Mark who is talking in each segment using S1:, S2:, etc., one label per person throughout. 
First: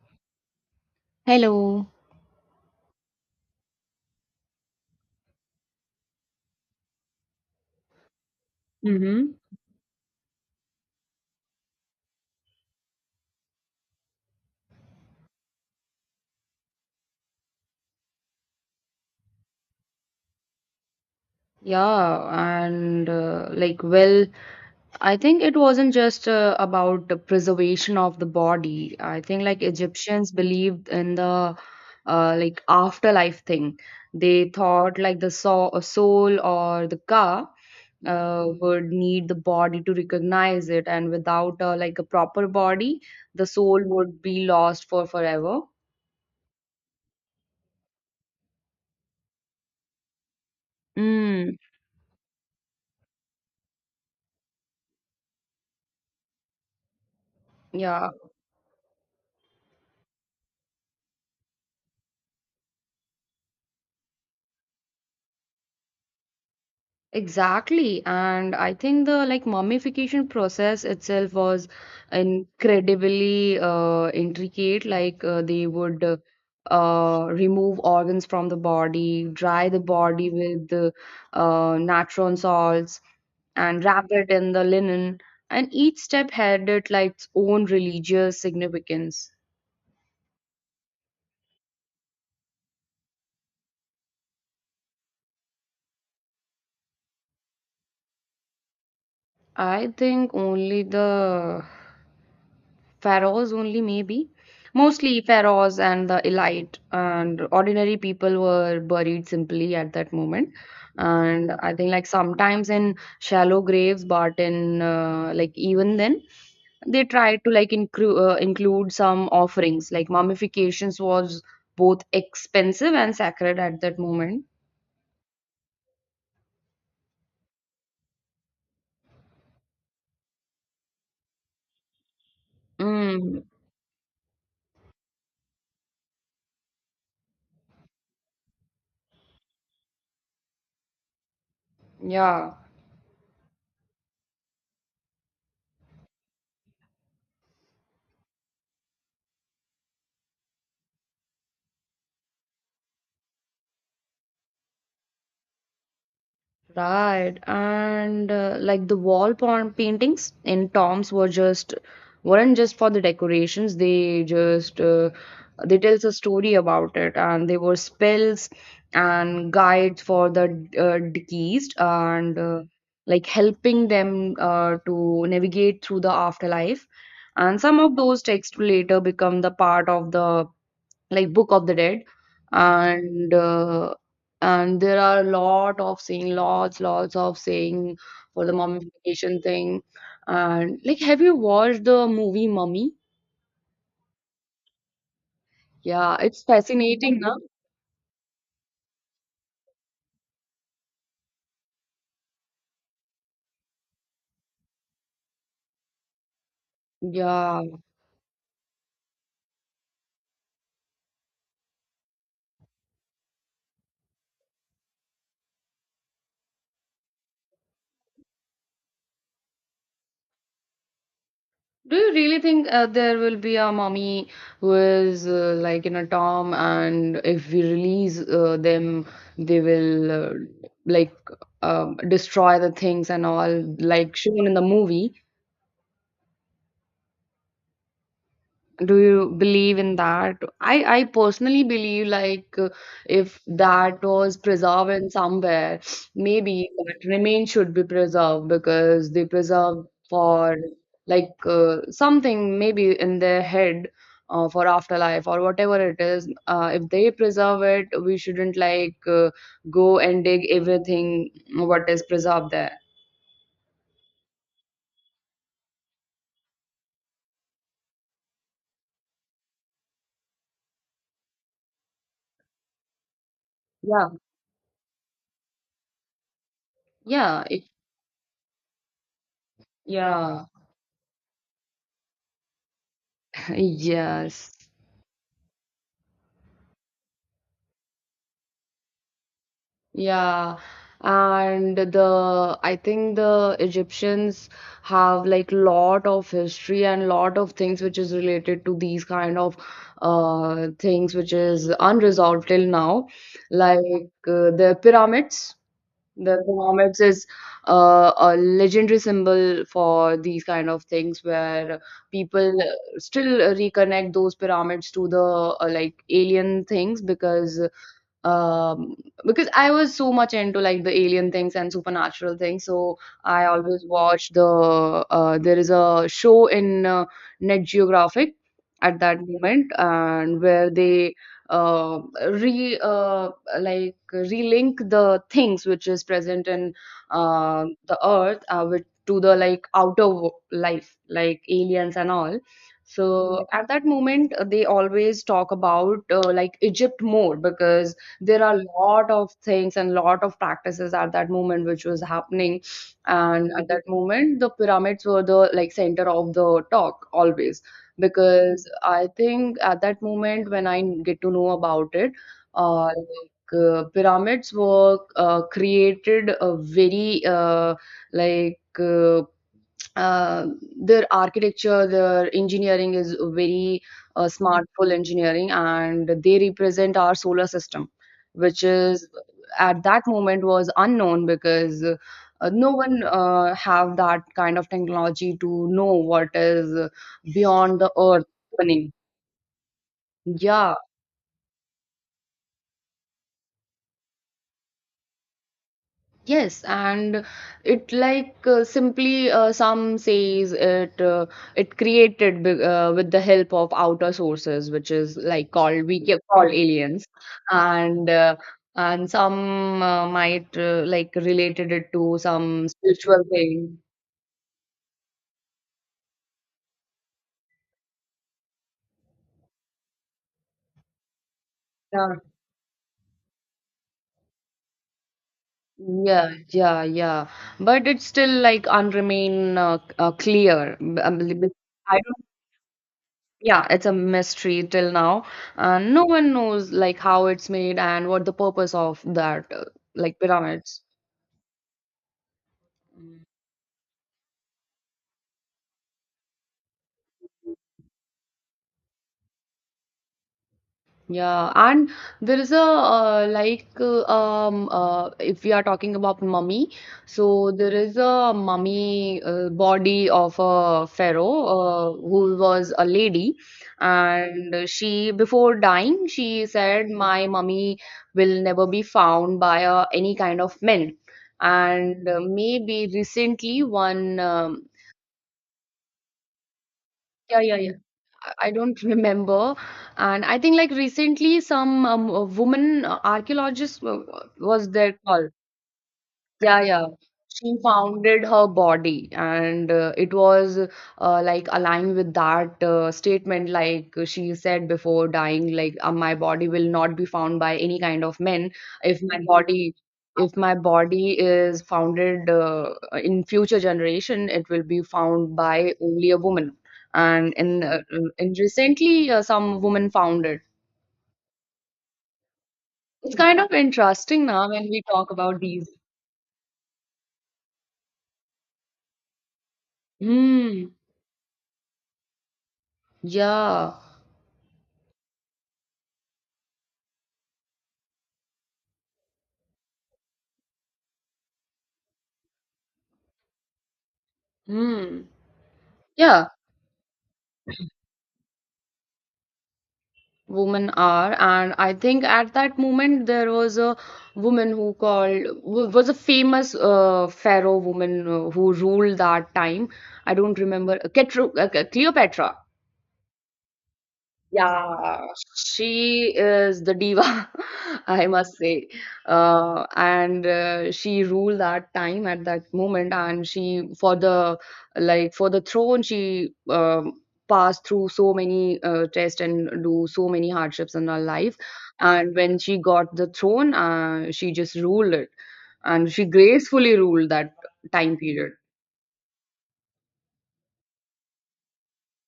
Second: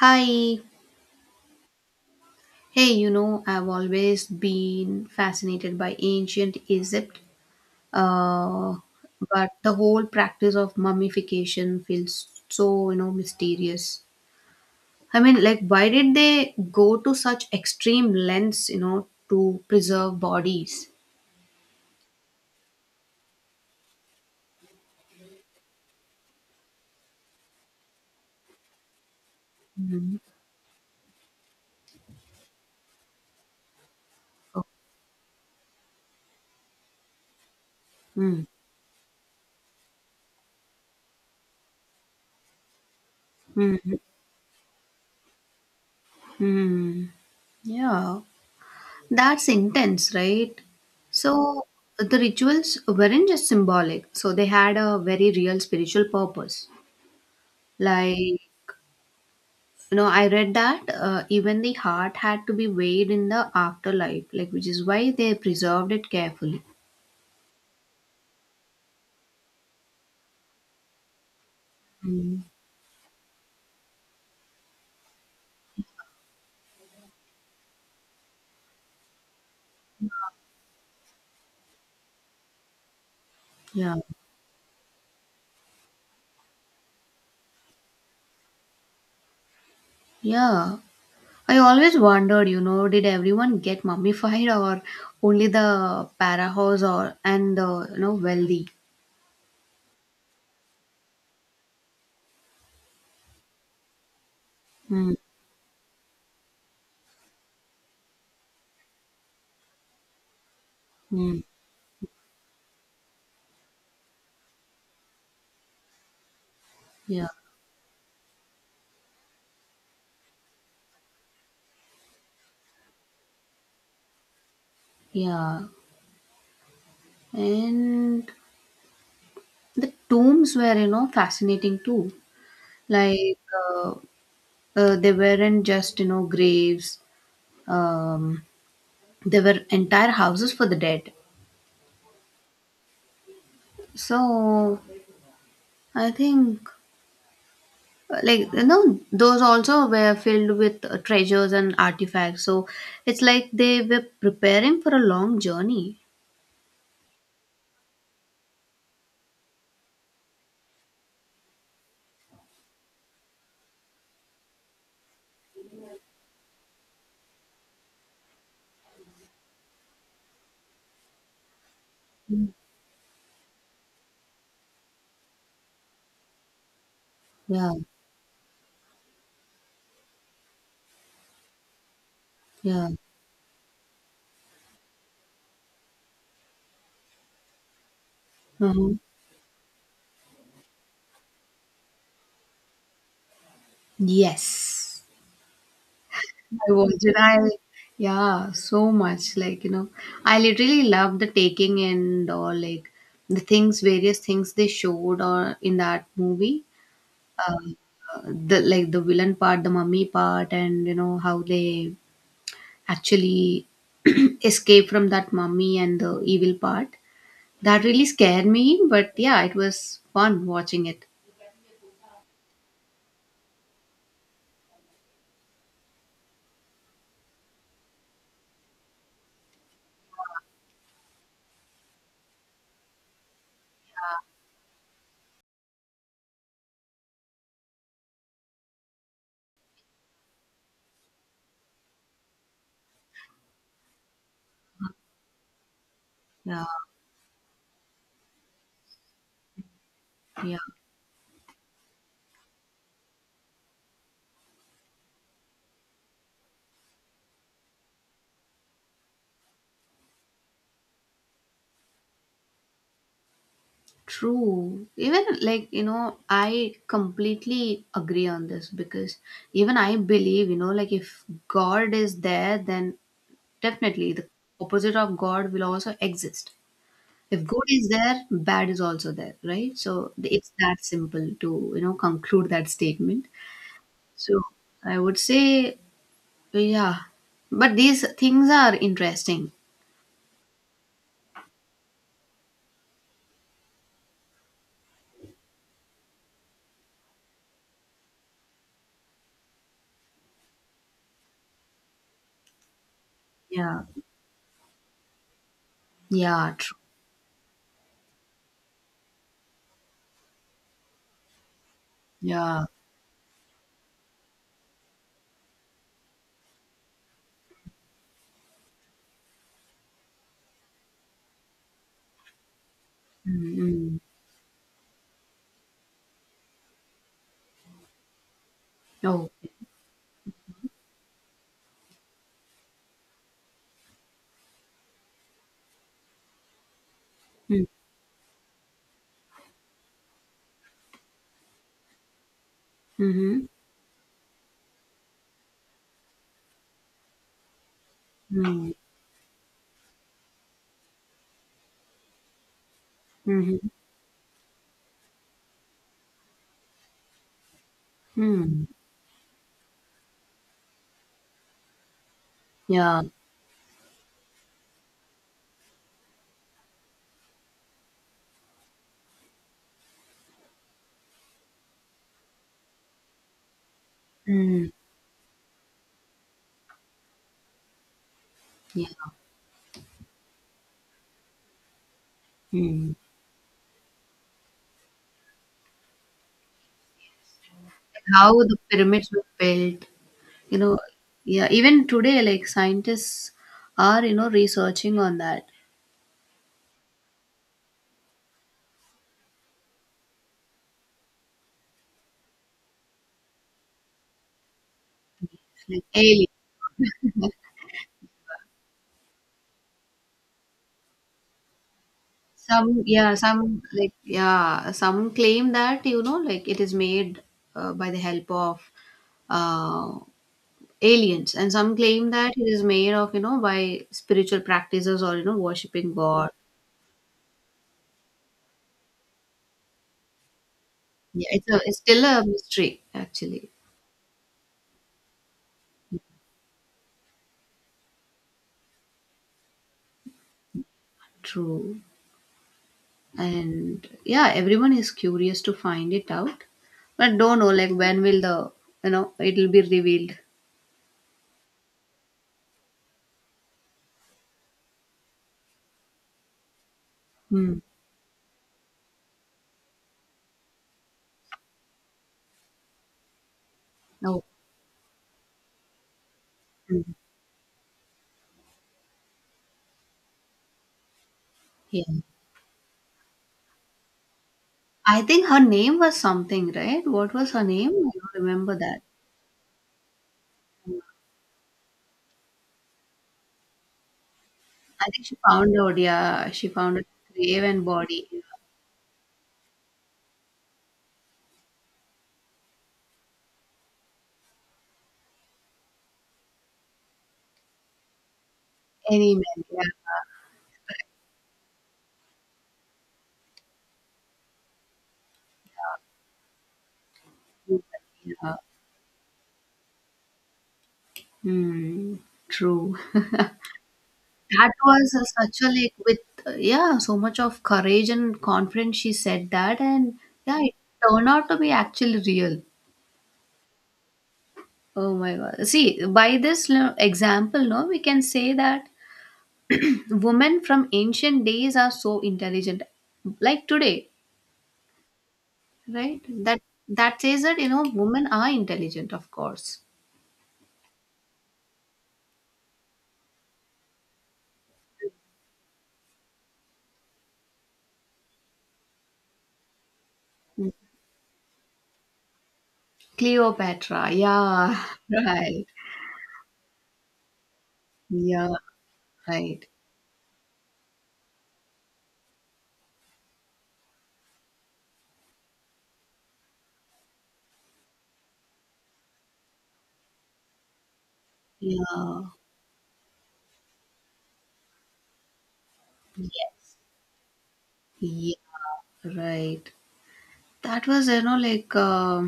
S1: Hi.
S2: Hello.
S1: Hey, I've always been fascinated by ancient Egypt, uh,
S2: Mm-hmm.
S1: but the whole practice of mummification feels so, mysterious. I mean, like, why did they go to such extreme lengths, to preserve bodies?
S2: Yeah, and like, well, I think it wasn't just about the preservation of the body. I think like
S1: Mhm.
S2: Egyptians believed in the like afterlife thing. They
S1: Oh,
S2: thought like the soul or the ka
S1: mm,
S2: would need the body to recognize it, and without like a proper body, the soul
S1: mm,
S2: would be lost for forever.
S1: mm. Yeah, that's intense, right?
S2: Mm.
S1: So the rituals weren't just symbolic, so they had a very real spiritual purpose.
S2: Yeah.
S1: Like, I read that even the heart had to be weighed in the afterlife, like, which is why they preserved it carefully.
S2: Exactly. And I think the like mummification process itself was
S1: Mm.
S2: incredibly intricate. Like they would remove organs from the body, dry the body with the natron salts, and
S1: Yeah.
S2: wrap it in the linen. And each step had it like its own religious significance.
S1: Yeah. I always wondered, did everyone get mummified or only the Parahos or and the, wealthy?
S2: I think only the pharaohs only maybe
S1: Mm,
S2: mostly pharaohs and the elite, and ordinary people were buried simply at that moment,
S1: mm,
S2: and I think like sometimes in shallow graves, but in like even then they
S1: yeah,
S2: tried to like include some offerings, like mummifications was both expensive and sacred at that moment.
S1: yeah. And the tombs were, fascinating too. Like,
S2: mm,
S1: uh, they weren't just, graves. Um, There were entire houses for the dead.
S2: yeah.
S1: So I think, like those also were filled with treasures and artifacts. So it's like they were preparing for a long journey.
S2: Right. And like the wall paintings in Tom's weren't just for the decorations. They tells a story about it, and they were spells and guides for the deceased, and
S1: Mm.
S2: like helping them to navigate through the afterlife. And
S1: Yeah,
S2: some of those texts later become the part of the like Book of the Dead,
S1: yeah.
S2: and and there are a lot of saying, lots of saying for the
S1: Mhm.
S2: mummification thing. And like, have you watched the movie Mummy?
S1: Yes,
S2: Yeah, it's
S1: I watched it.
S2: fascinating,
S1: I
S2: no?
S1: yeah, so much. Like I literally loved the taking and all like various things they showed or in that movie.
S2: Yeah.
S1: Um, uh, the villain part, the mummy part, and you know how they actually escape from that mummy and the evil part. That really scared me, but yeah, it was fun watching it.
S2: Do you really think there will be a mummy who is like in a tomb, and if we release them, they will like destroy the things and all, like shown in the movie? Do you believe in that? I personally believe like if that was preserved in somewhere,
S1: Yeah,
S2: maybe that remains should be preserved because they preserve for
S1: yeah,
S2: like something maybe in their head for afterlife or whatever it is. If they preserve it, we shouldn't like go and dig everything what is preserved there.
S1: true. Even like I completely agree on this because even I believe, like if God is there, then
S2: Yeah,
S1: definitely the opposite of God will also exist. If
S2: yeah,
S1: good is there, bad is also there, right? So
S2: yeah,
S1: it's that simple to, conclude that statement. So
S2: yes.
S1: I would say, yeah, but these things are interesting.
S2: Yeah, and the I think the Egyptians have like lot of history and lot of things which is related to these kind of things which is unresolved till now, like
S1: Yeah,
S2: the pyramids. The
S1: yeah, true.
S2: pyramids is a legendary symbol for these kind of things where people
S1: Yeah.
S2: still reconnect those pyramids to the like alien things, because um I was so much into like the alien things and supernatural things, so I always
S1: Mm-hmm.
S2: watched the there is a show in Net Geographic at that
S1: Oh.
S2: moment, and where they uh, re like relink the things which is present in
S1: Mm-hmm.
S2: the earth with to the like outer life like aliens and all.
S1: Mm-hmm.
S2: So at that moment they always talk about like Egypt more, because there are a lot of things and lot of practices at that moment which was happening, and
S1: Mm-hmm.
S2: at that moment the pyramids were the like center of the talk always.
S1: Mm.
S2: Because I think at that moment when I get to know about it,
S1: Yeah.
S2: pyramids were created a very like uh, uh, their architecture, their engineering is very smart,
S1: Mm.
S2: full engineering, and they represent our solar system, which
S1: Yeah.
S2: is at that moment was unknown, because no
S1: Mm.
S2: one have that kind of technology to know what is beyond the earth
S1: How the
S2: happening.
S1: pyramids were built, you
S2: Yeah,
S1: know, yeah, even today, like scientists are, researching on that,
S2: yes, and it like simply some says it created with the help of outer sources, which is like
S1: like
S2: called we
S1: aliens.
S2: call aliens, and and some might like related it to some
S1: Some, yeah,
S2: spiritual thing.
S1: yeah, some claim that, like it is made by the help of uh, aliens, and some claim
S2: Yeah,
S1: that it is made of, by spiritual practices or, worshipping God.
S2: yeah, yeah, yeah. But it's still like clear.
S1: Yeah, it's a, it's
S2: I
S1: still a
S2: don't.
S1: mystery, actually.
S2: Yeah, it's a mystery till now. No one knows like how it's made and what the purpose of that like pyramids.
S1: True.
S2: Mm.
S1: And yeah, everyone is curious to find it out, but don't know, like, when will it will be revealed.
S2: Yeah, and there is a if we are talking about mummy, so
S1: Hmm.
S2: there is a mummy body of a pharaoh who was a lady,
S1: Oh,
S2: and she before dying she said,
S1: hmm.
S2: "My mummy will never be found by any kind of men."
S1: Yeah.
S2: And maybe recently one
S1: I think her name was something, right? What was
S2: yeah,
S1: her
S2: yeah,
S1: name?
S2: yeah.
S1: I don't
S2: I
S1: remember that.
S2: don't remember. And I think like recently some woman archaeologist was
S1: I
S2: there
S1: think she
S2: called.
S1: found out, yeah, she
S2: Yeah,
S1: found a
S2: yeah.
S1: grave
S2: She
S1: and body.
S2: founded her body, and it was like aligned with that statement, like she said before dying, like my body will not be found by any kind of men. If
S1: Any
S2: my, mhm,
S1: man,
S2: body, if my body is founded in future generation, it will be found by only a woman. And in
S1: yeah.
S2: uh, in
S1: Yeah.
S2: recently, some women found it.
S1: Hmm, true.
S2: It's kind of interesting now
S1: That
S2: when we
S1: was
S2: talk
S1: such
S2: about
S1: a like
S2: these.
S1: with, yeah, so much of courage and confidence she said that, and yeah, it
S2: Hmm.
S1: turned out to be actually real.
S2: Yeah.
S1: Oh my God. See, by this example, no, we can say that women from ancient days are so intelligent. Like today,
S2: Hmm.
S1: right?
S2: Yeah,
S1: That says that women are intelligent, of course.
S2: women are, and I think at that moment there was a woman who was a famous pharaoh woman who ruled that time. I don't
S1: Mm.
S2: remember Cleopatra.
S1: Cleopatra, yeah,
S2: Yeah,
S1: right,
S2: she is the diva, I
S1: yeah,
S2: must say.
S1: right,
S2: And she ruled that time at that moment. And she, for the throne, she passed through so many tests and do so many hardships in her life.
S1: yeah,
S2: And when she got the throne, she just ruled it, and she
S1: yes,
S2: gracefully ruled that time
S1: yeah,
S2: period.
S1: right. That was like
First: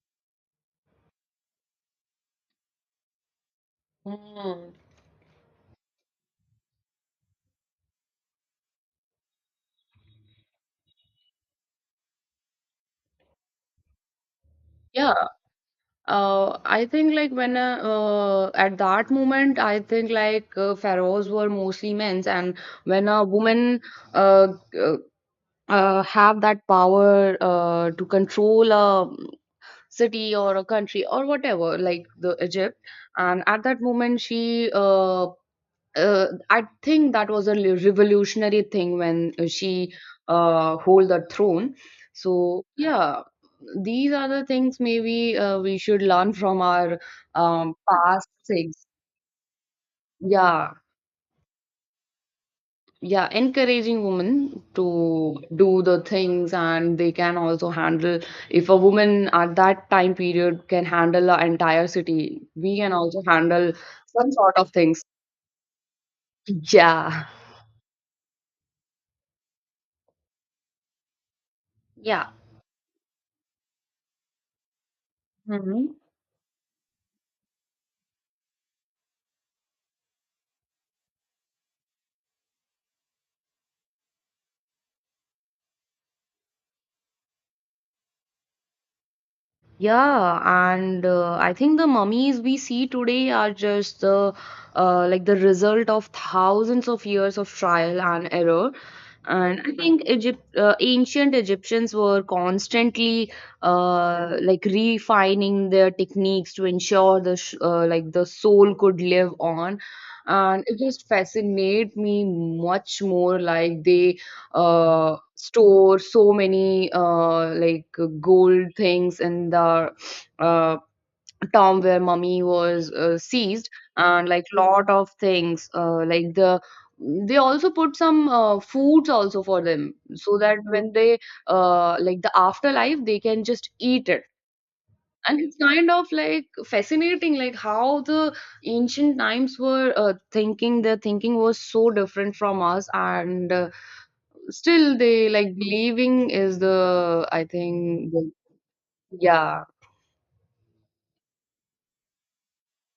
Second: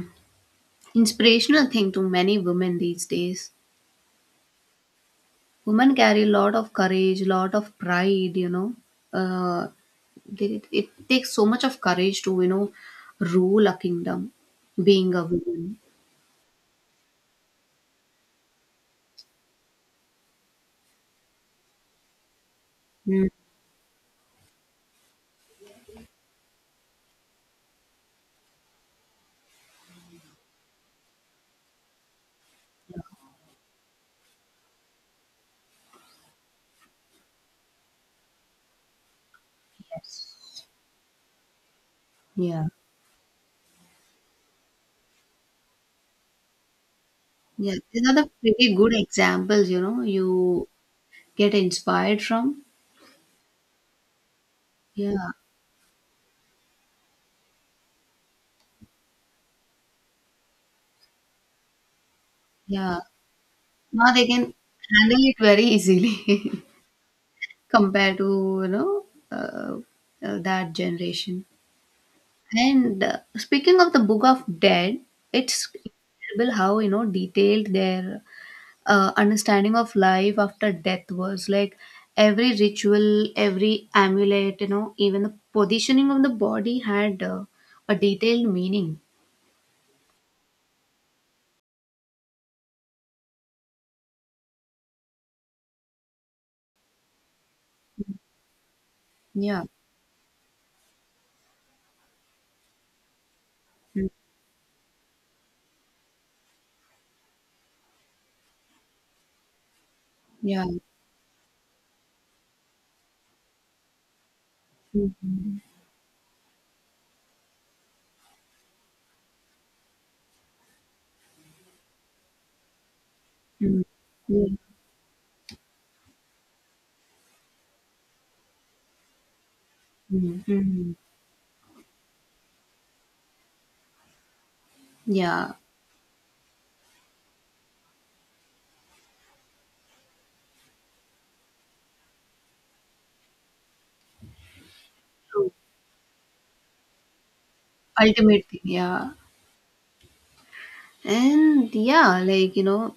S1: inspirational thing to many women these days.
S2: Mm.
S1: Women carry a lot of courage, lot of pride. Uh, it takes so much of courage to rule a kingdom, being a
S2: Yeah.
S1: woman.
S2: I think like when at that moment, I think like pharaohs were mostly men's, and when a
S1: Mm.
S2: woman uh, uh, have that power to control a city or a country or whatever, like the Egypt, and at that moment she I think that was a revolutionary thing when she
S1: Yes.
S2: hold the throne. So
S1: Yeah.
S2: yeah, these are the things maybe we should learn from our
S1: Yeah, these are
S2: past
S1: the pretty
S2: things.
S1: good examples, you
S2: Yeah,
S1: get inspired from.
S2: yeah, encouraging women
S1: Yeah,
S2: to do the things, and they can also handle. If a woman at that time period can handle an entire city, we can
S1: yeah.
S2: also handle
S1: Now they
S2: some
S1: can
S2: sort of things.
S1: handle it very easily
S2: Yeah,
S1: compared to, that generation. And speaking of the Book of Dead,
S2: yeah.
S1: it's incredible how, detailed their understanding of life after death was. Like every ritual, every amulet, even the positioning of the body had a detailed meaning.
S2: Yeah, and I think the mummies we see today are just the result of thousands of years of trial and error. And
S1: Yeah.
S2: I think ancient Egyptians were constantly
S1: Mm.
S2: like refining their techniques to ensure the sh like the soul could live on. And
S1: Yeah.
S2: it just fascinate me much more like they
S1: Mhm.
S2: store so many like gold things in the uh, town where mummy was seized,
S1: Mm.
S2: and like
S1: Yeah.
S2: lot of things like they also put some foods also for them, so
S1: Mhm.
S2: that when
S1: Mhm.
S2: they like the afterlife they can just eat it. And
S1: Yeah.
S2: it's kind of like fascinating like how the ancient times were thinking, their thinking was so different from us. And still, they
S1: True.
S2: like believing is the, I think, the,
S1: Ultimate thing. Yeah.
S2: yeah,
S1: And yeah, like, you know,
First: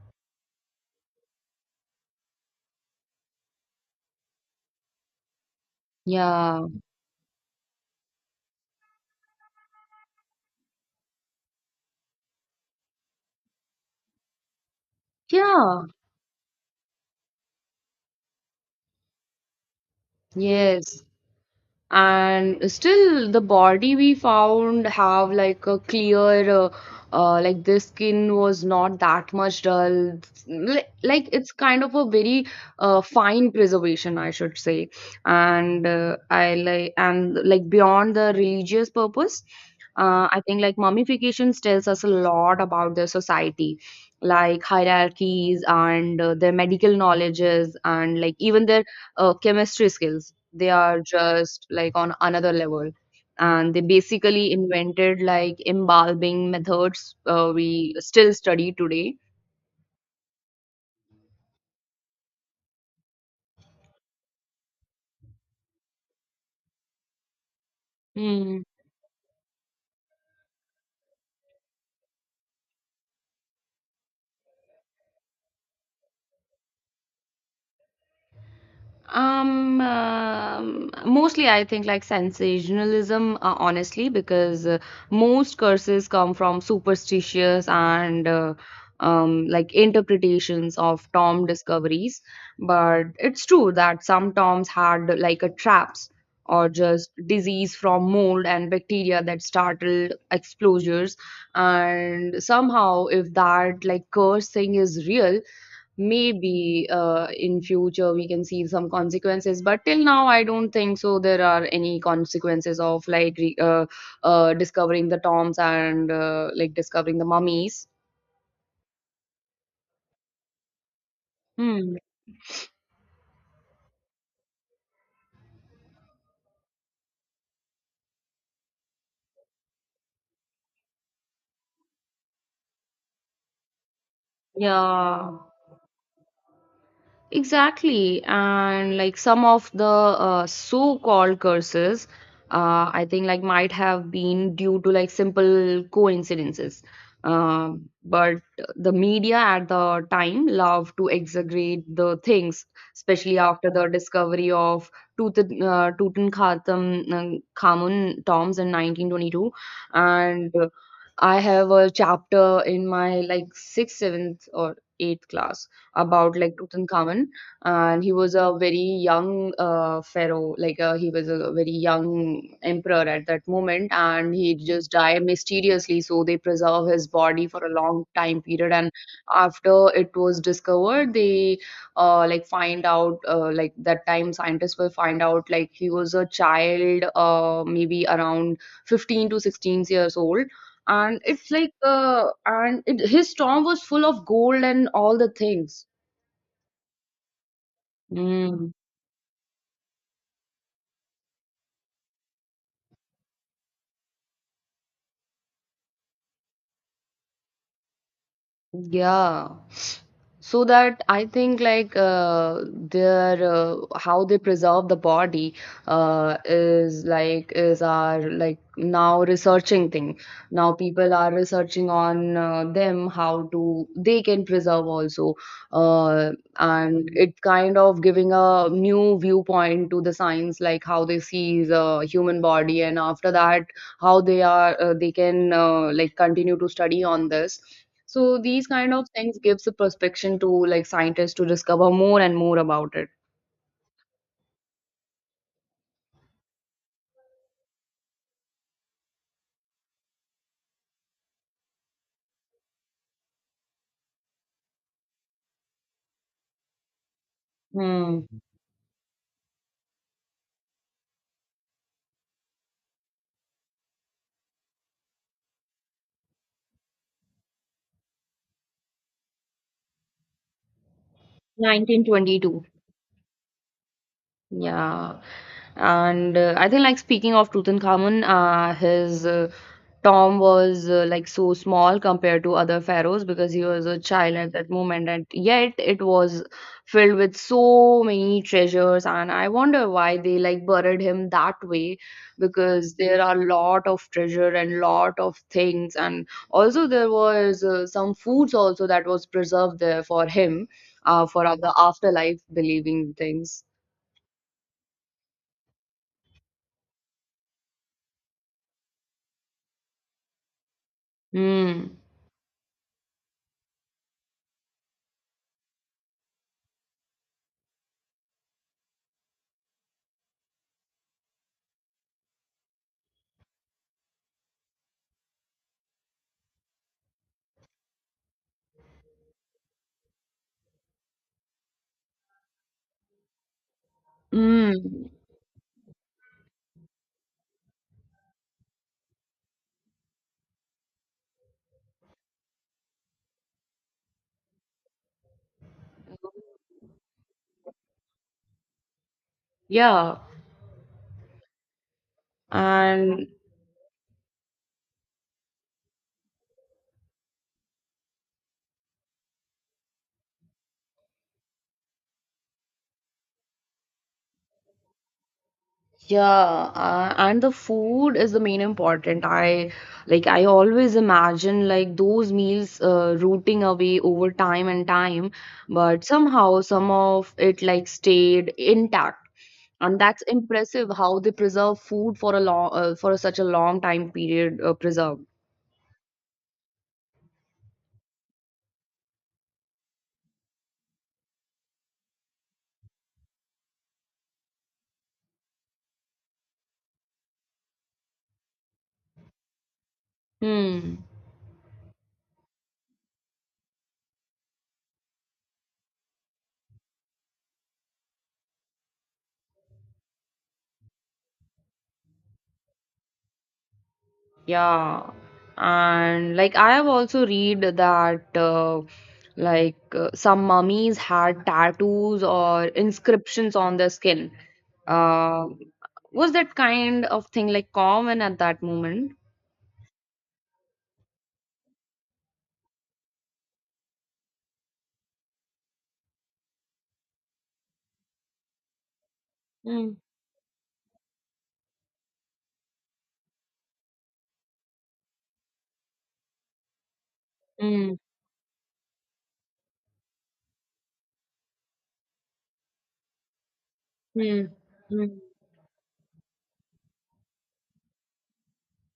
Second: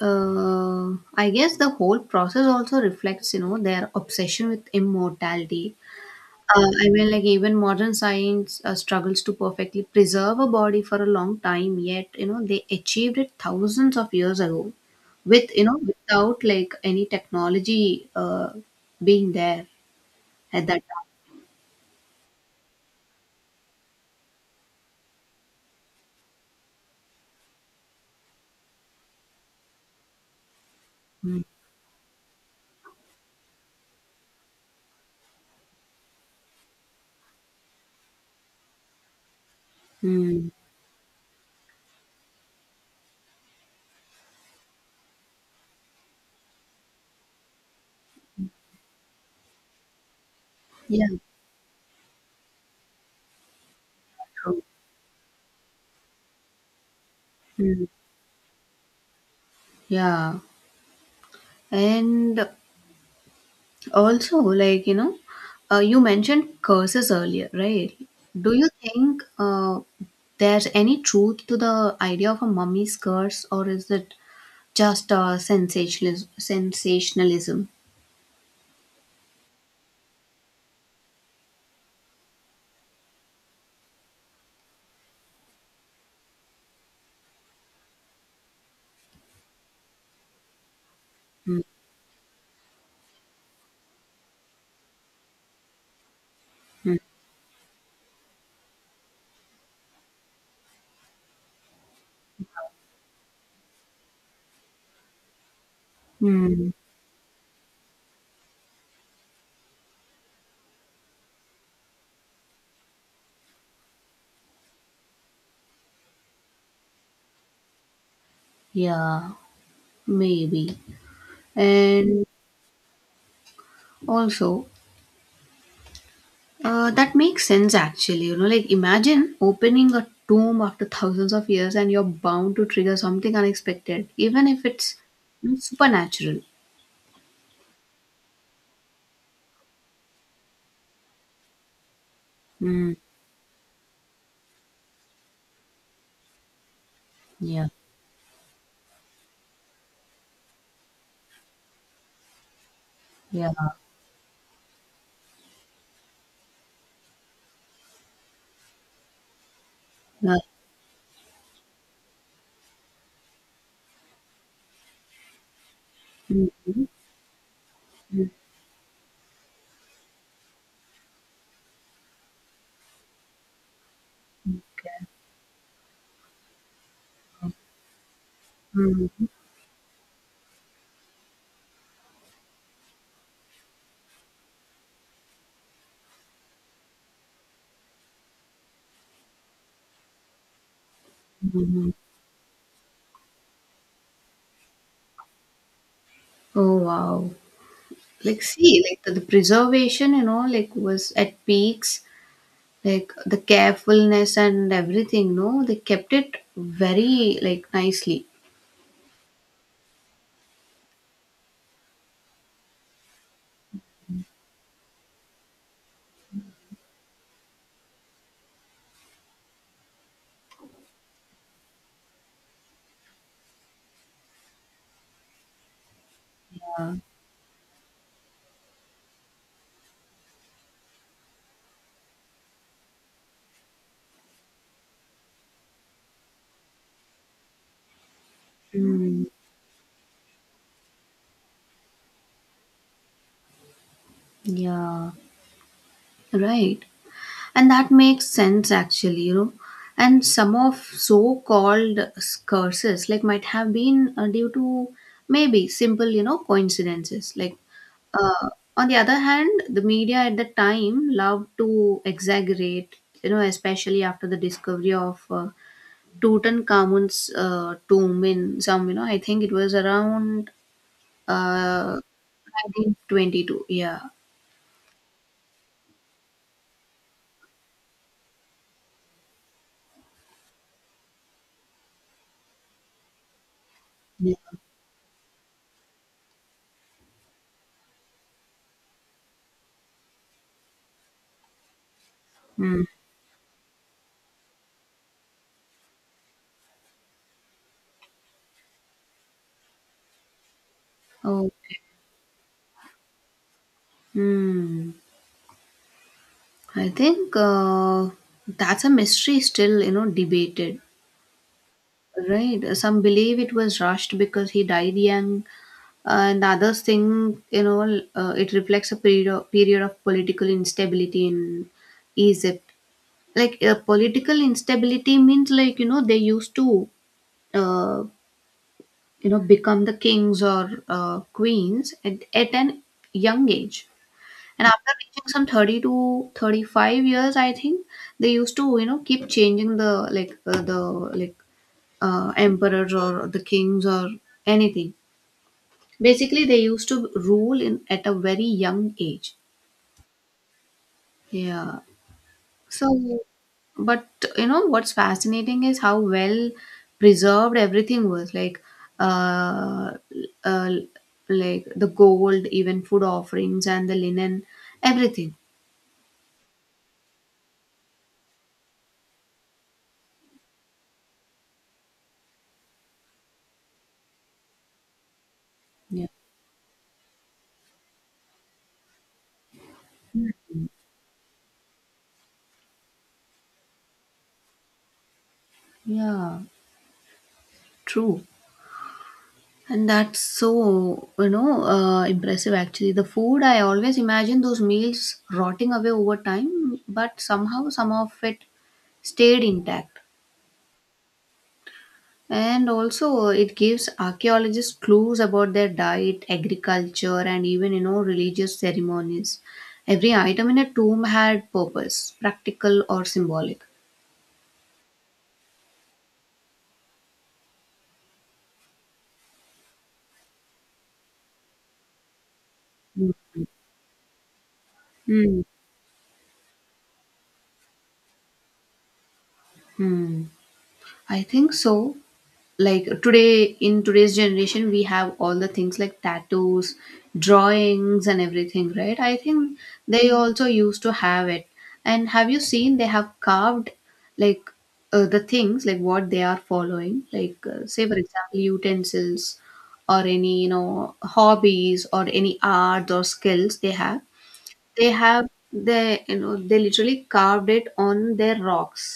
S1: uh, I guess the whole process also reflects, their obsession with immortality.
S2: yeah,
S1: I mean, like, even modern science struggles to perfectly preserve a body for a long time, yet, they achieved it thousands of years ago with,
S2: yeah,
S1: without like any technology being there at that
S2: yes.
S1: time.
S2: And still the body we found have like a clear like the skin was not that much dull. Like
S1: Mm,
S2: it's kind of a very fine preservation, I should say. And I like and like beyond the religious purpose, I
S1: mm.
S2: think like mummifications tells us a lot about the society, like hierarchies and their medical knowledges, and like even their chemistry skills. They are
S1: Yeah,
S2: just like on another level, and they basically
S1: true.
S2: invented like embalming methods
S1: Mm,
S2: we still study today.
S1: yeah. And also, like, you mentioned curses earlier, right? Do you think there's any truth to the idea of a mummy's curse, or is it just sensationalism?
S2: Mostly I think like sensationalism, honestly, because most curses come from superstitious and like interpretations of Tom
S1: Mm,
S2: discoveries. But it's true that some Toms had like a traps or
S1: mm,
S2: just disease from mold and bacteria that startled exposures. And somehow, if that like curse thing is real,
S1: mm.
S2: maybe in future we can see some consequences, but till now I don't think so there are any consequences of like discovering the tombs and like discovering the mummies.
S1: Yeah, maybe.
S2: Hmm.
S1: And also, that makes sense, actually. Like imagine opening a tomb after thousands of years and you're bound to trigger something unexpected, even if it's,
S2: Yeah.
S1: supernatural.
S2: Exactly. And like some of the so-called curses,
S1: Mm,
S2: I think like might have been due to like simple coincidences.
S1: yeah,
S2: But the media at the time loved to exaggerate the things, especially
S1: yeah.
S2: after the discovery of Tut Tutankhamun Khamun tombs in 1922.
S1: Uh,
S2: And I have a chapter in my like sixth, seventh, or eighth class about
S1: mm,
S2: like
S1: mm,
S2: Tutankhamun, and he was a very young pharaoh, like he was a very young emperor at that moment, and he just died mysteriously. So they preserve his body for a long time period, and
S1: mm,
S2: after it was discovered, they like find out like that time scientists will find out like he was a child, maybe around 15 to 16 years old, and it's
S1: mm,
S2: like
S1: mm.
S2: uh, and it, his tomb was full of gold and all the things.
S1: Oh, wow. Like,
S2: Mm,
S1: see, like the preservation, like was at peaks, like the carefulness and everything, no, they kept it very, like, nicely.
S2: yeah. So that I think like their how they preserve the body is like is our like now researching thing. Now people are researching on them how to they can preserve also, uh,
S1: Uh,
S2: and it kind of giving a new viewpoint to the science like how they see the human body, and after that how they are they can like continue to study on this. So these kind of
S1: mm,
S2: things gives a perspective to like scientists to discover more and more about it.
S1: yeah, right. And that makes sense, actually, and some of so-called curses like might have been due to maybe simple, coincidences, like,
S2: Hmm.
S1: uh, on the other hand, the media at the time loved to exaggerate, especially after the discovery of Tutankhamun's tomb in some, I think it was around uh,
S2: 1922.
S1: 1922. Yeah,
S2: Yeah. And I think, like, speaking of Tutankhamun, his tomb was like so small compared to other pharaohs because he was a
S1: yeah.
S2: child at that moment, and yet it was filled with so many treasures. And I wonder why they like buried him that way,
S1: Hmm.
S2: because there are a lot of treasure and lot of things, and also there was some foods also that was preserved there for him, for the
S1: Okay.
S2: afterlife believing things.
S1: Hmm. I think that's a mystery still, debated,
S2: Mm.
S1: right? Some believe it was rushed because he died young, and others think, it reflects a period of political instability in Egypt. Like political instability means, like they used to, uh, become the kings or queens at an young age. And after
S2: Mm.
S1: reaching some 30 to 35 years, I think they used to, keep changing the like, like emperors or the kings or anything. Basically, they used to rule in at a very young age.
S2: Yeah,
S1: Yeah. So,
S2: and
S1: but you know what's fascinating is how well preserved everything was. Uh, uh, like the gold, even food offerings and the linen, everything.
S2: yeah, and the food is the main important. I always imagine like those meals rooting away over time and time, but
S1: Yeah.
S2: somehow some of it like stayed intact. And that's impressive how they preserve food for a long for such a long time period preserved.
S1: Yeah. True. And that's so, impressive, actually. The food, I always imagine those meals rotting away over time, but somehow some of it stayed intact.
S2: Hmm.
S1: And also, it gives archaeologists clues about their diet, agriculture, and even, religious ceremonies. Every item in a tomb had purpose, practical or symbolic.
S2: Yeah, and like I have also read that some mummies had tattoos or inscriptions on their skin.
S1: Hmm.
S2: Uh, was that kind of thing like common at that moment?
S1: Hmm. I think so. Like today, in today's generation, we have all the things like tattoos, drawings, and everything, right? I think
S2: Mm,
S1: they also used to have it. And have you seen they have carved like, the things like what they are following, like, say
S2: mm,
S1: for example utensils, or any, hobbies or any arts or skills they have.
S2: mm,
S1: they
S2: mm,
S1: have they you know they literally carved it on their rocks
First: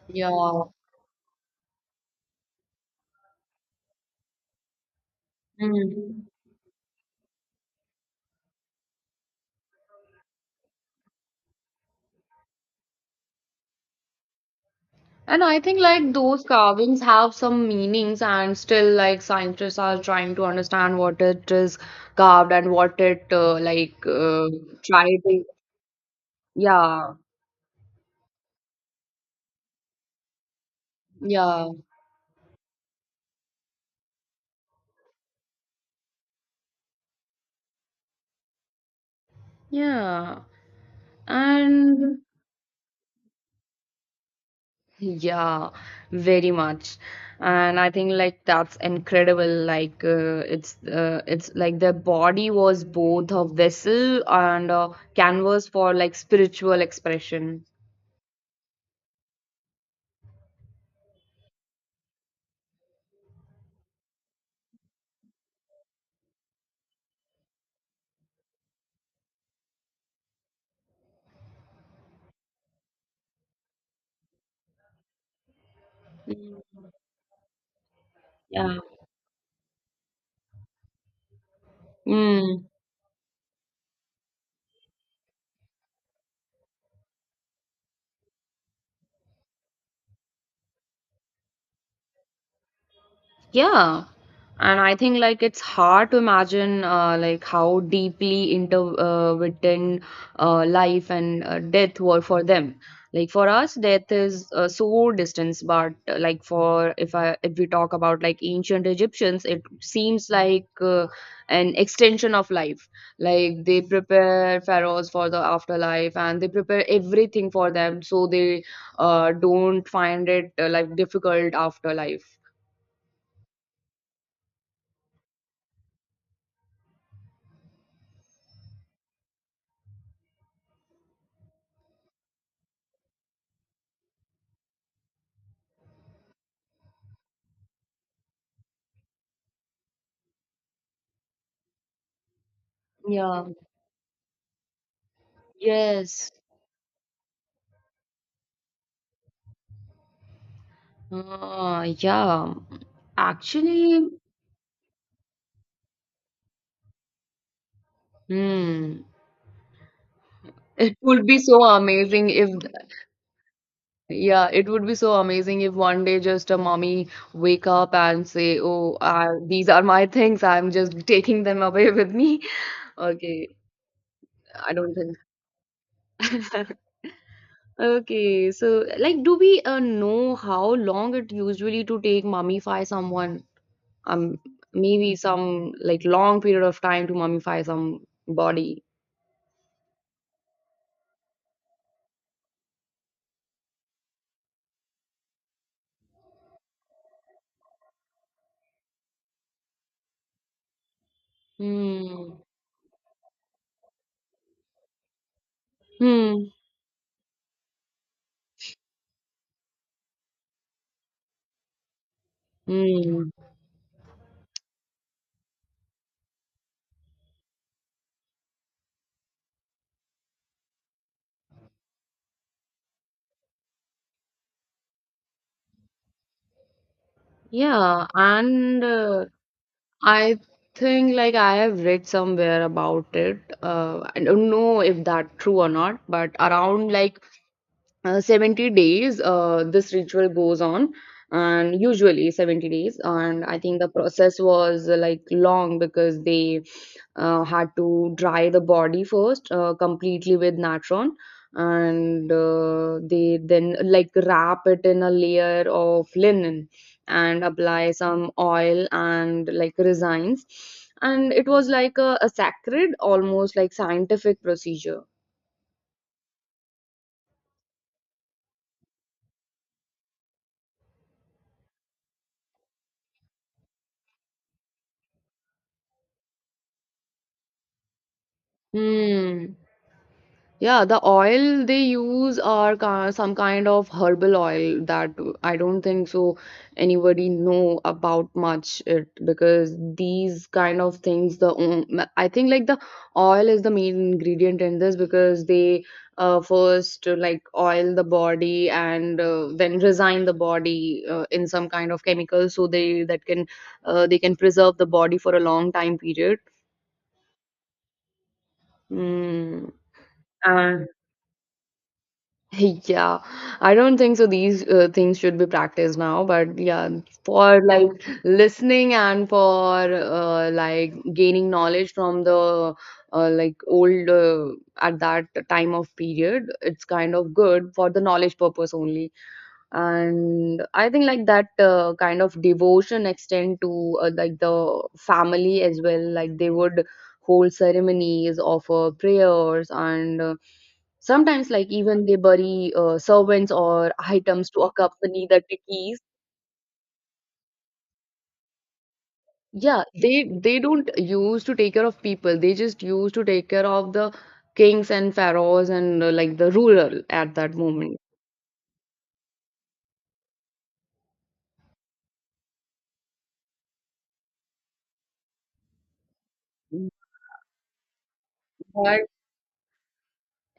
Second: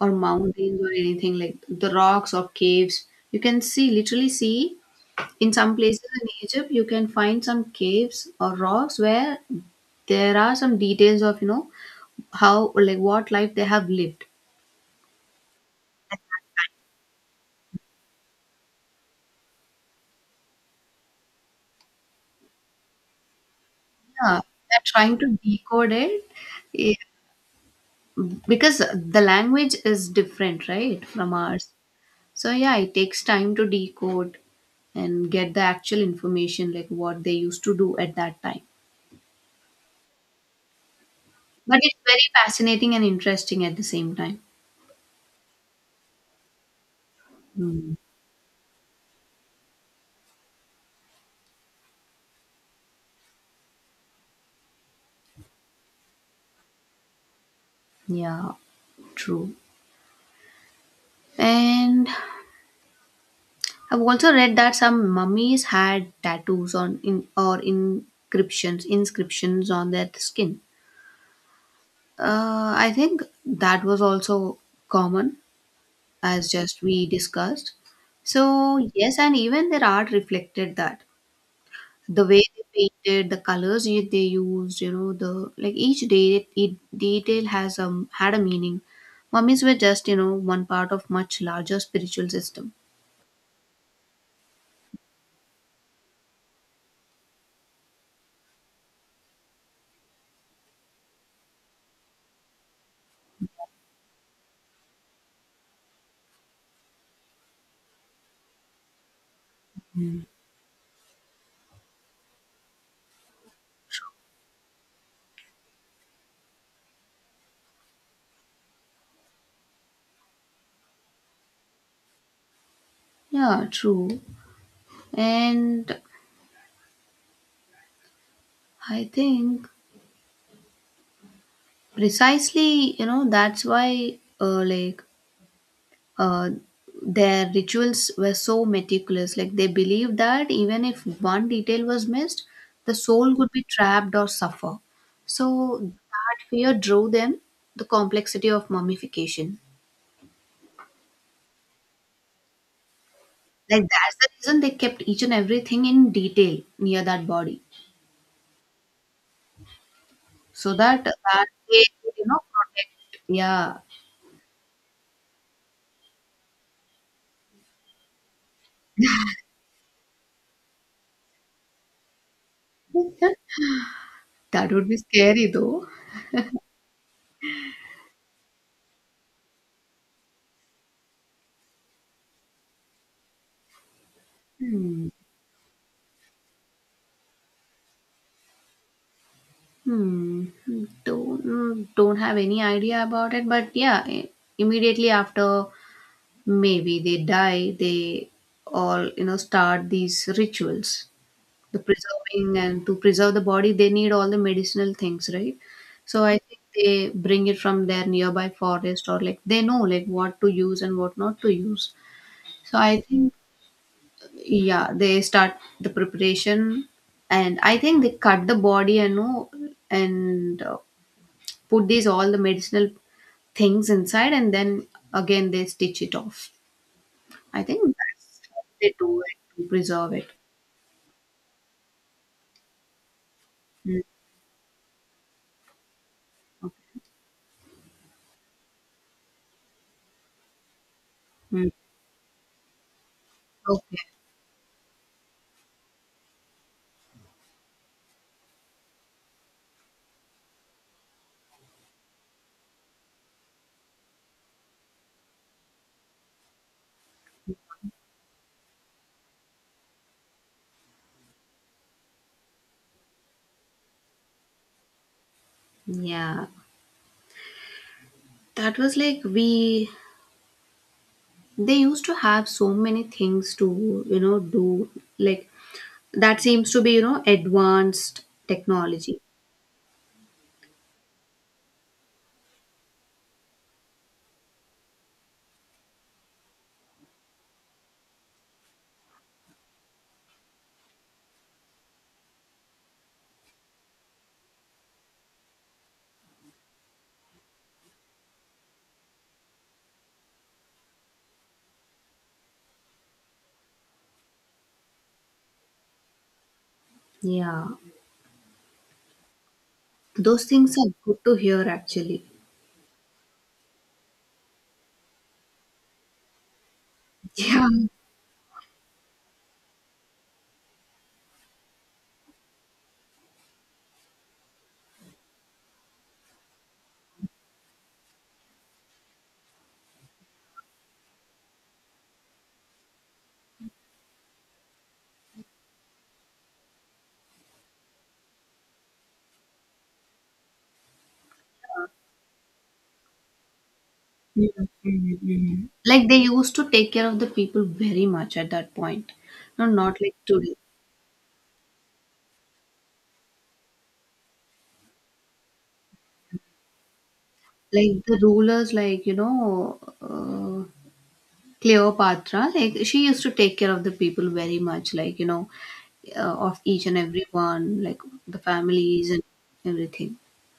S1: or
S2: Yeah.
S1: mountains or anything like the rocks or caves. You can see, literally see, in some places in
S2: mm.
S1: Egypt, you can find some caves or rocks where there are some details of, how, like, what life they have lived.
S2: And I think like those carvings have some meanings, and still like scientists are trying to understand what it is carved and what it
S1: Yeah, they're
S2: tried
S1: trying to
S2: to.
S1: decode it eh,
S2: Yeah,
S1: because the language is different, right, from
S2: yeah.
S1: ours. So, yeah, it takes time to decode and get the actual information, like what they used to do at that time.
S2: Yeah,
S1: But it's
S2: and
S1: very fascinating and interesting at the same time.
S2: yeah, very much. And I
S1: Mm,
S2: think like that's incredible. Like it's like their body was both a vessel and a canvas for like spiritual expression.
S1: yeah, true. And I've also read that some mummies had tattoos on in or inscriptions on their skin. I think that was also common, as just we discussed.
S2: Yeah.
S1: So yes, and even their art reflected that the way they painted, the colors they used, the like each day it detail has had a meaning. Mummies were just, one part of much larger spiritual system.
S2: Yeah. And I think like it's hard to imagine like how deeply interwoven life and death were for them. Like for us, death is so distant, but like for if I if we talk about like ancient Egyptians, it seems like an extension of life. Like they prepare pharaohs for the afterlife, and they prepare everything for them, so they don't find it like difficult afterlife.
S1: Yeah, true. And I think precisely, that's why like uh, their rituals were so meticulous. Like they believed that even if one detail was missed, the soul
S2: Yeah.
S1: could be trapped or suffer. So
S2: Yes.
S1: that fear drove them the complexity of mummification.
S2: Yeah.
S1: Like
S2: Actually,
S1: that's the reason they kept each and everything in detail near that body.
S2: hmm.
S1: So
S2: It
S1: that
S2: would be
S1: that
S2: so
S1: they could,
S2: amazing if,
S1: protect, yeah.
S2: yeah, it would be so amazing if one day just a mommy wake up and say, "Oh, these are my things. I'm just taking them away with me."
S1: Yeah,
S2: Okay,
S1: that
S2: I
S1: would
S2: don't
S1: be
S2: think.
S1: scary though.
S2: Okay, so like, do we know how long it usually to take mummify someone? Um,
S1: Hmm.
S2: Maybe some like long period of time to mummify some body.
S1: Hmm. Hmm. Don't have any idea about it, but yeah, immediately after maybe they die, they all, start these rituals. The
S2: Hmm.
S1: preserving and to preserve the body, they need all the medicinal things, right? So I
S2: Hmm.
S1: think they bring it from their nearby forest, or like they know like what to use and what not to use. So I
S2: Mm.
S1: think, yeah, they start the preparation. And I think they cut the body and know and put these all the medicinal things inside, and then again they stitch it off. I think
S2: Yeah,
S1: that's how
S2: and
S1: they do it to preserve it.
S2: I think like I have read somewhere about it.
S1: Mm,
S2: I don't know if that true or not, but around
S1: okay.
S2: like 70 days this ritual goes on,
S1: Mm,
S2: and usually 70 days. And I think the
S1: okay,
S2: process was like long because they had to dry the body first completely with natron, and they then like wrap it in a layer of linen and apply some oil and like resins. And it was like a sacred almost like scientific procedure.
S1: yeah, that was like we they used to have so many things to, do, like that seems to be, advanced technology,
S2: Hmm. Yeah, the oil they use are ki- some kind of herbal oil that I don't think so anybody know about much it, because these kind of things the on- I think like the oil is the main ingredient in this, because they first like oil the body, and then resign the body in some kind of chemical so they that can they can preserve the body for a long time period.
S1: yeah.
S2: Mm.
S1: Those things
S2: And
S1: are good to hear, actually.
S2: yeah, I don't think so. These things should be practiced now, but yeah, for
S1: Yeah.
S2: like listening and for like gaining knowledge from the like old at that time of period, it's kind of good for the knowledge purpose only. And I think like that kind of devotion extend to like the family as well, like they would hold ceremonies, offer prayers, and sometimes like even they bury servants or items to
S1: Mhm, mhm,
S2: accompany the
S1: mhm.
S2: deceased.
S1: Like they used to take care of the people very much at that point. No,
S2: Yeah,
S1: not like today.
S2: they don't use to take care of people, they just use to take care of the kings and pharaohs and like the ruler at that
S1: Like
S2: moment.
S1: the rulers, like, Cleopatra, like she used to take care of the people very much, like, of each and every one, like the
S2: But
S1: families and everything.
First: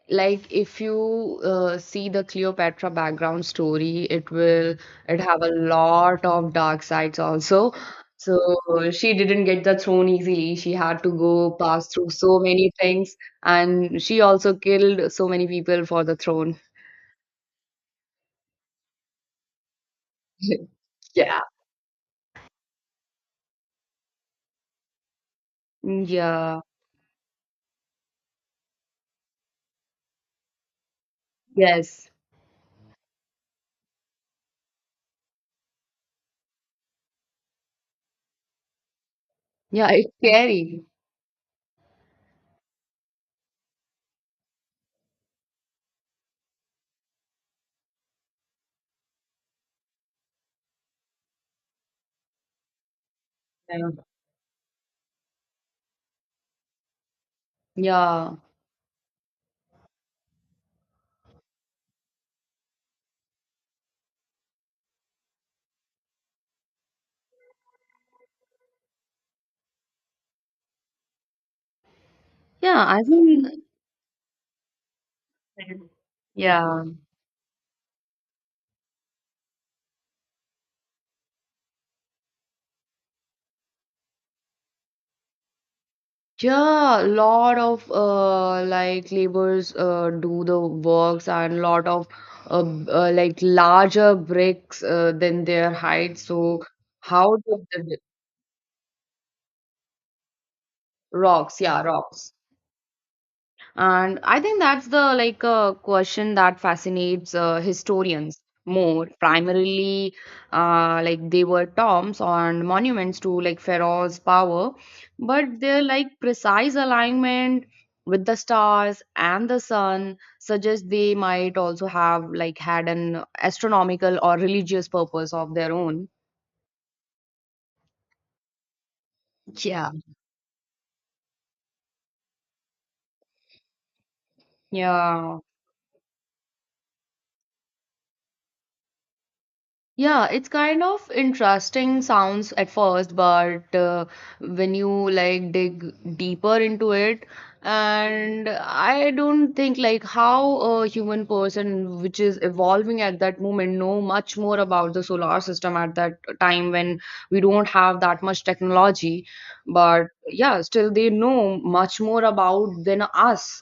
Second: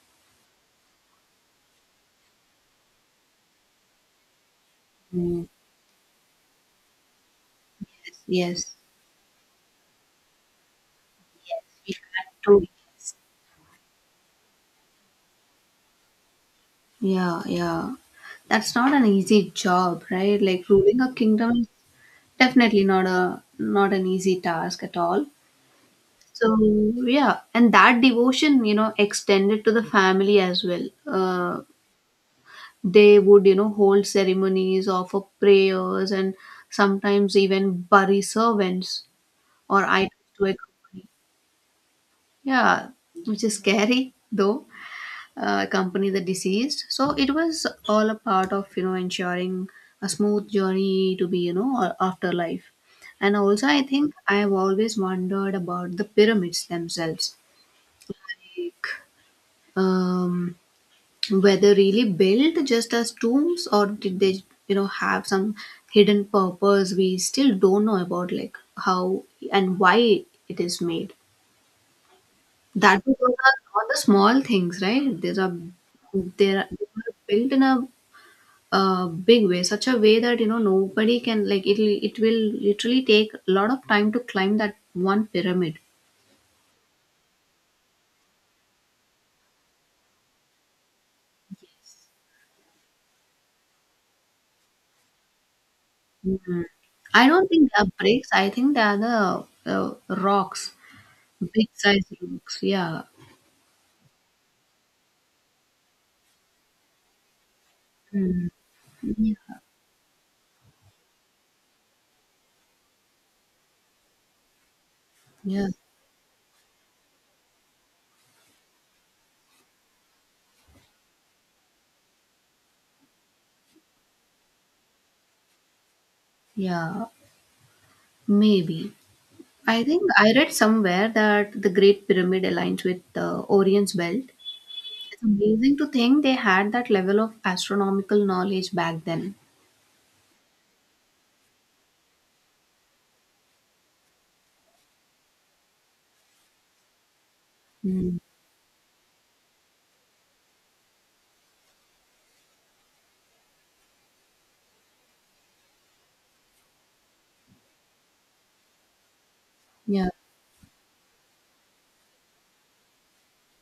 S2: like if you see the Cleopatra background story, it will it have
S1: Mm,
S2: a lot of dark sides also.
S1: yes,
S2: So
S1: yes.
S2: she didn't get the throne easily. She had to go pass
S1: We
S2: through
S1: had
S2: so
S1: to.
S2: many
S1: Yes.
S2: things, and she also killed so many people for the throne.
S1: Yeah, yeah. That's not an easy job, right? Like ruling a
S2: Yeah.
S1: kingdom. Definitely not a not an easy task at all. So
S2: Yeah.
S1: yeah, and that devotion, extended to the family as well. Uh,
S2: Yes.
S1: they would, hold ceremonies, offer prayers, and sometimes even bury servants or
S2: Yeah,
S1: items
S2: it's
S1: to a
S2: scary.
S1: company. Yeah, which is scary though. Accompany the deceased. So it was all a part of, ensuring a smooth journey to be, afterlife. And also, I
S2: Yeah.
S1: think I have always wondered about the pyramids themselves,
S2: Yeah.
S1: like um, whether really built just as tombs or did they, have some hidden purpose we still don't know about, like how and why it is made.
S2: Yeah, I
S1: That was all the
S2: think
S1: all the small things, right? There are
S2: yeah.
S1: they were built in a big way, such a way that, nobody can like it will literally take a lot of time to climb that one pyramid.
S2: Yeah, a lot of like laborers do the works, and lot of like larger bricks than their height. So
S1: Mhm. I
S2: how
S1: don't think
S2: do
S1: they are
S2: the
S1: bricks. I think they are the, uh, rocks,
S2: rocks?
S1: big
S2: Yeah,
S1: size
S2: rocks.
S1: rocks, yeah.
S2: And I think that's the like question that fascinates historians
S1: Mm.
S2: more.
S1: Yeah,
S2: Primarily, like they were tombs and monuments to like Pharaoh's power, but
S1: yeah,
S2: their like precise alignment with the stars and the sun suggests they might also have like had an astronomical or religious purpose of their own.
S1: yeah, maybe. I
S2: Yeah.
S1: think I read somewhere that the great pyramid aligns with the Orion's belt. It's
S2: Yeah.
S1: amazing to think they had that level of astronomical knowledge back then.
S2: Yeah, it's kind of interesting sounds at first, but when you like dig deeper into it,
S1: Mm.
S2: and I don't think like how a human person which is evolving at that moment know much more about the solar system at that time when we don't have that much technology, but
S1: Yeah,
S2: yeah, still they know much more about than us.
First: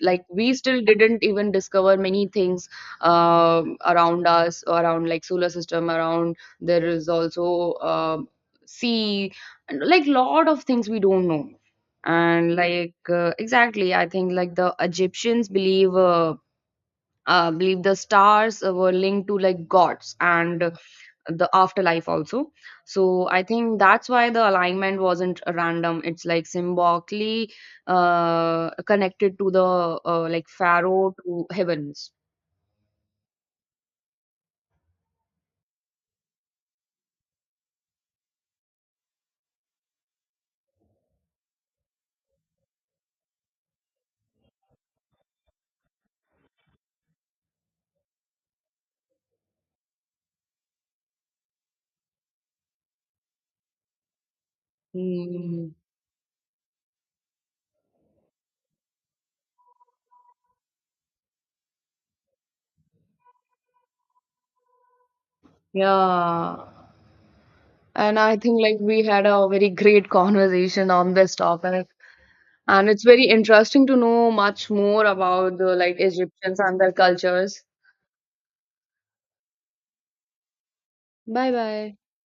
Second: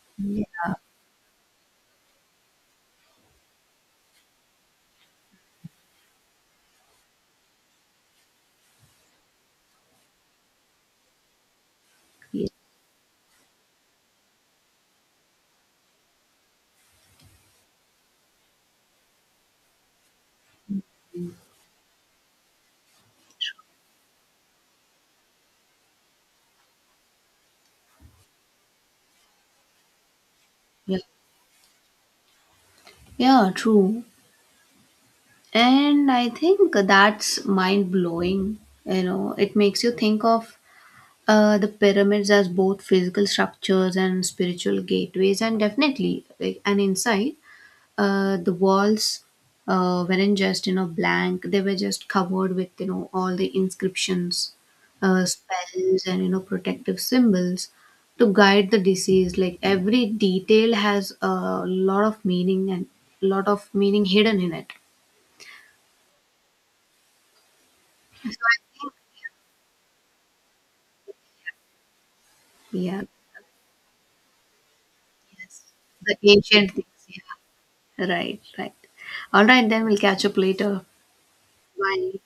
S2: Like
S1: yeah,
S2: we still didn't even discover many things around us, around like solar system, around there is also sea, and like lot of things we don't know. And like exactly, I think like the Egyptians believe believe the stars were linked to like gods and the afterlife also. So I think that's why the alignment wasn't random, it's like symbolically connected to the like
S1: yeah.
S2: pharaoh to heavens.
S1: Yeah, true. And I think that's mind blowing. It makes you think of, the pyramids as both physical structures and spiritual gateways, and definitely like, an insight. The walls, weren't just, blank; they were just covered with, all the inscriptions,
S2: Hmm.
S1: spells, and, protective symbols to guide the disease. Like every detail has a lot of meaning and lot of meaning hidden in it.
S2: Yeah, and
S1: So
S2: I
S1: I
S2: think like
S1: think,
S2: we had a very great conversation on this topic, and
S1: yeah,
S2: it's very interesting to know much more about
S1: yes,
S2: the like
S1: the
S2: Egyptians
S1: ancient
S2: and
S1: things.
S2: their cultures.
S1: Yeah, right, right. All right, then we'll catch up later.
S2: Bye bye.
S1: Bye.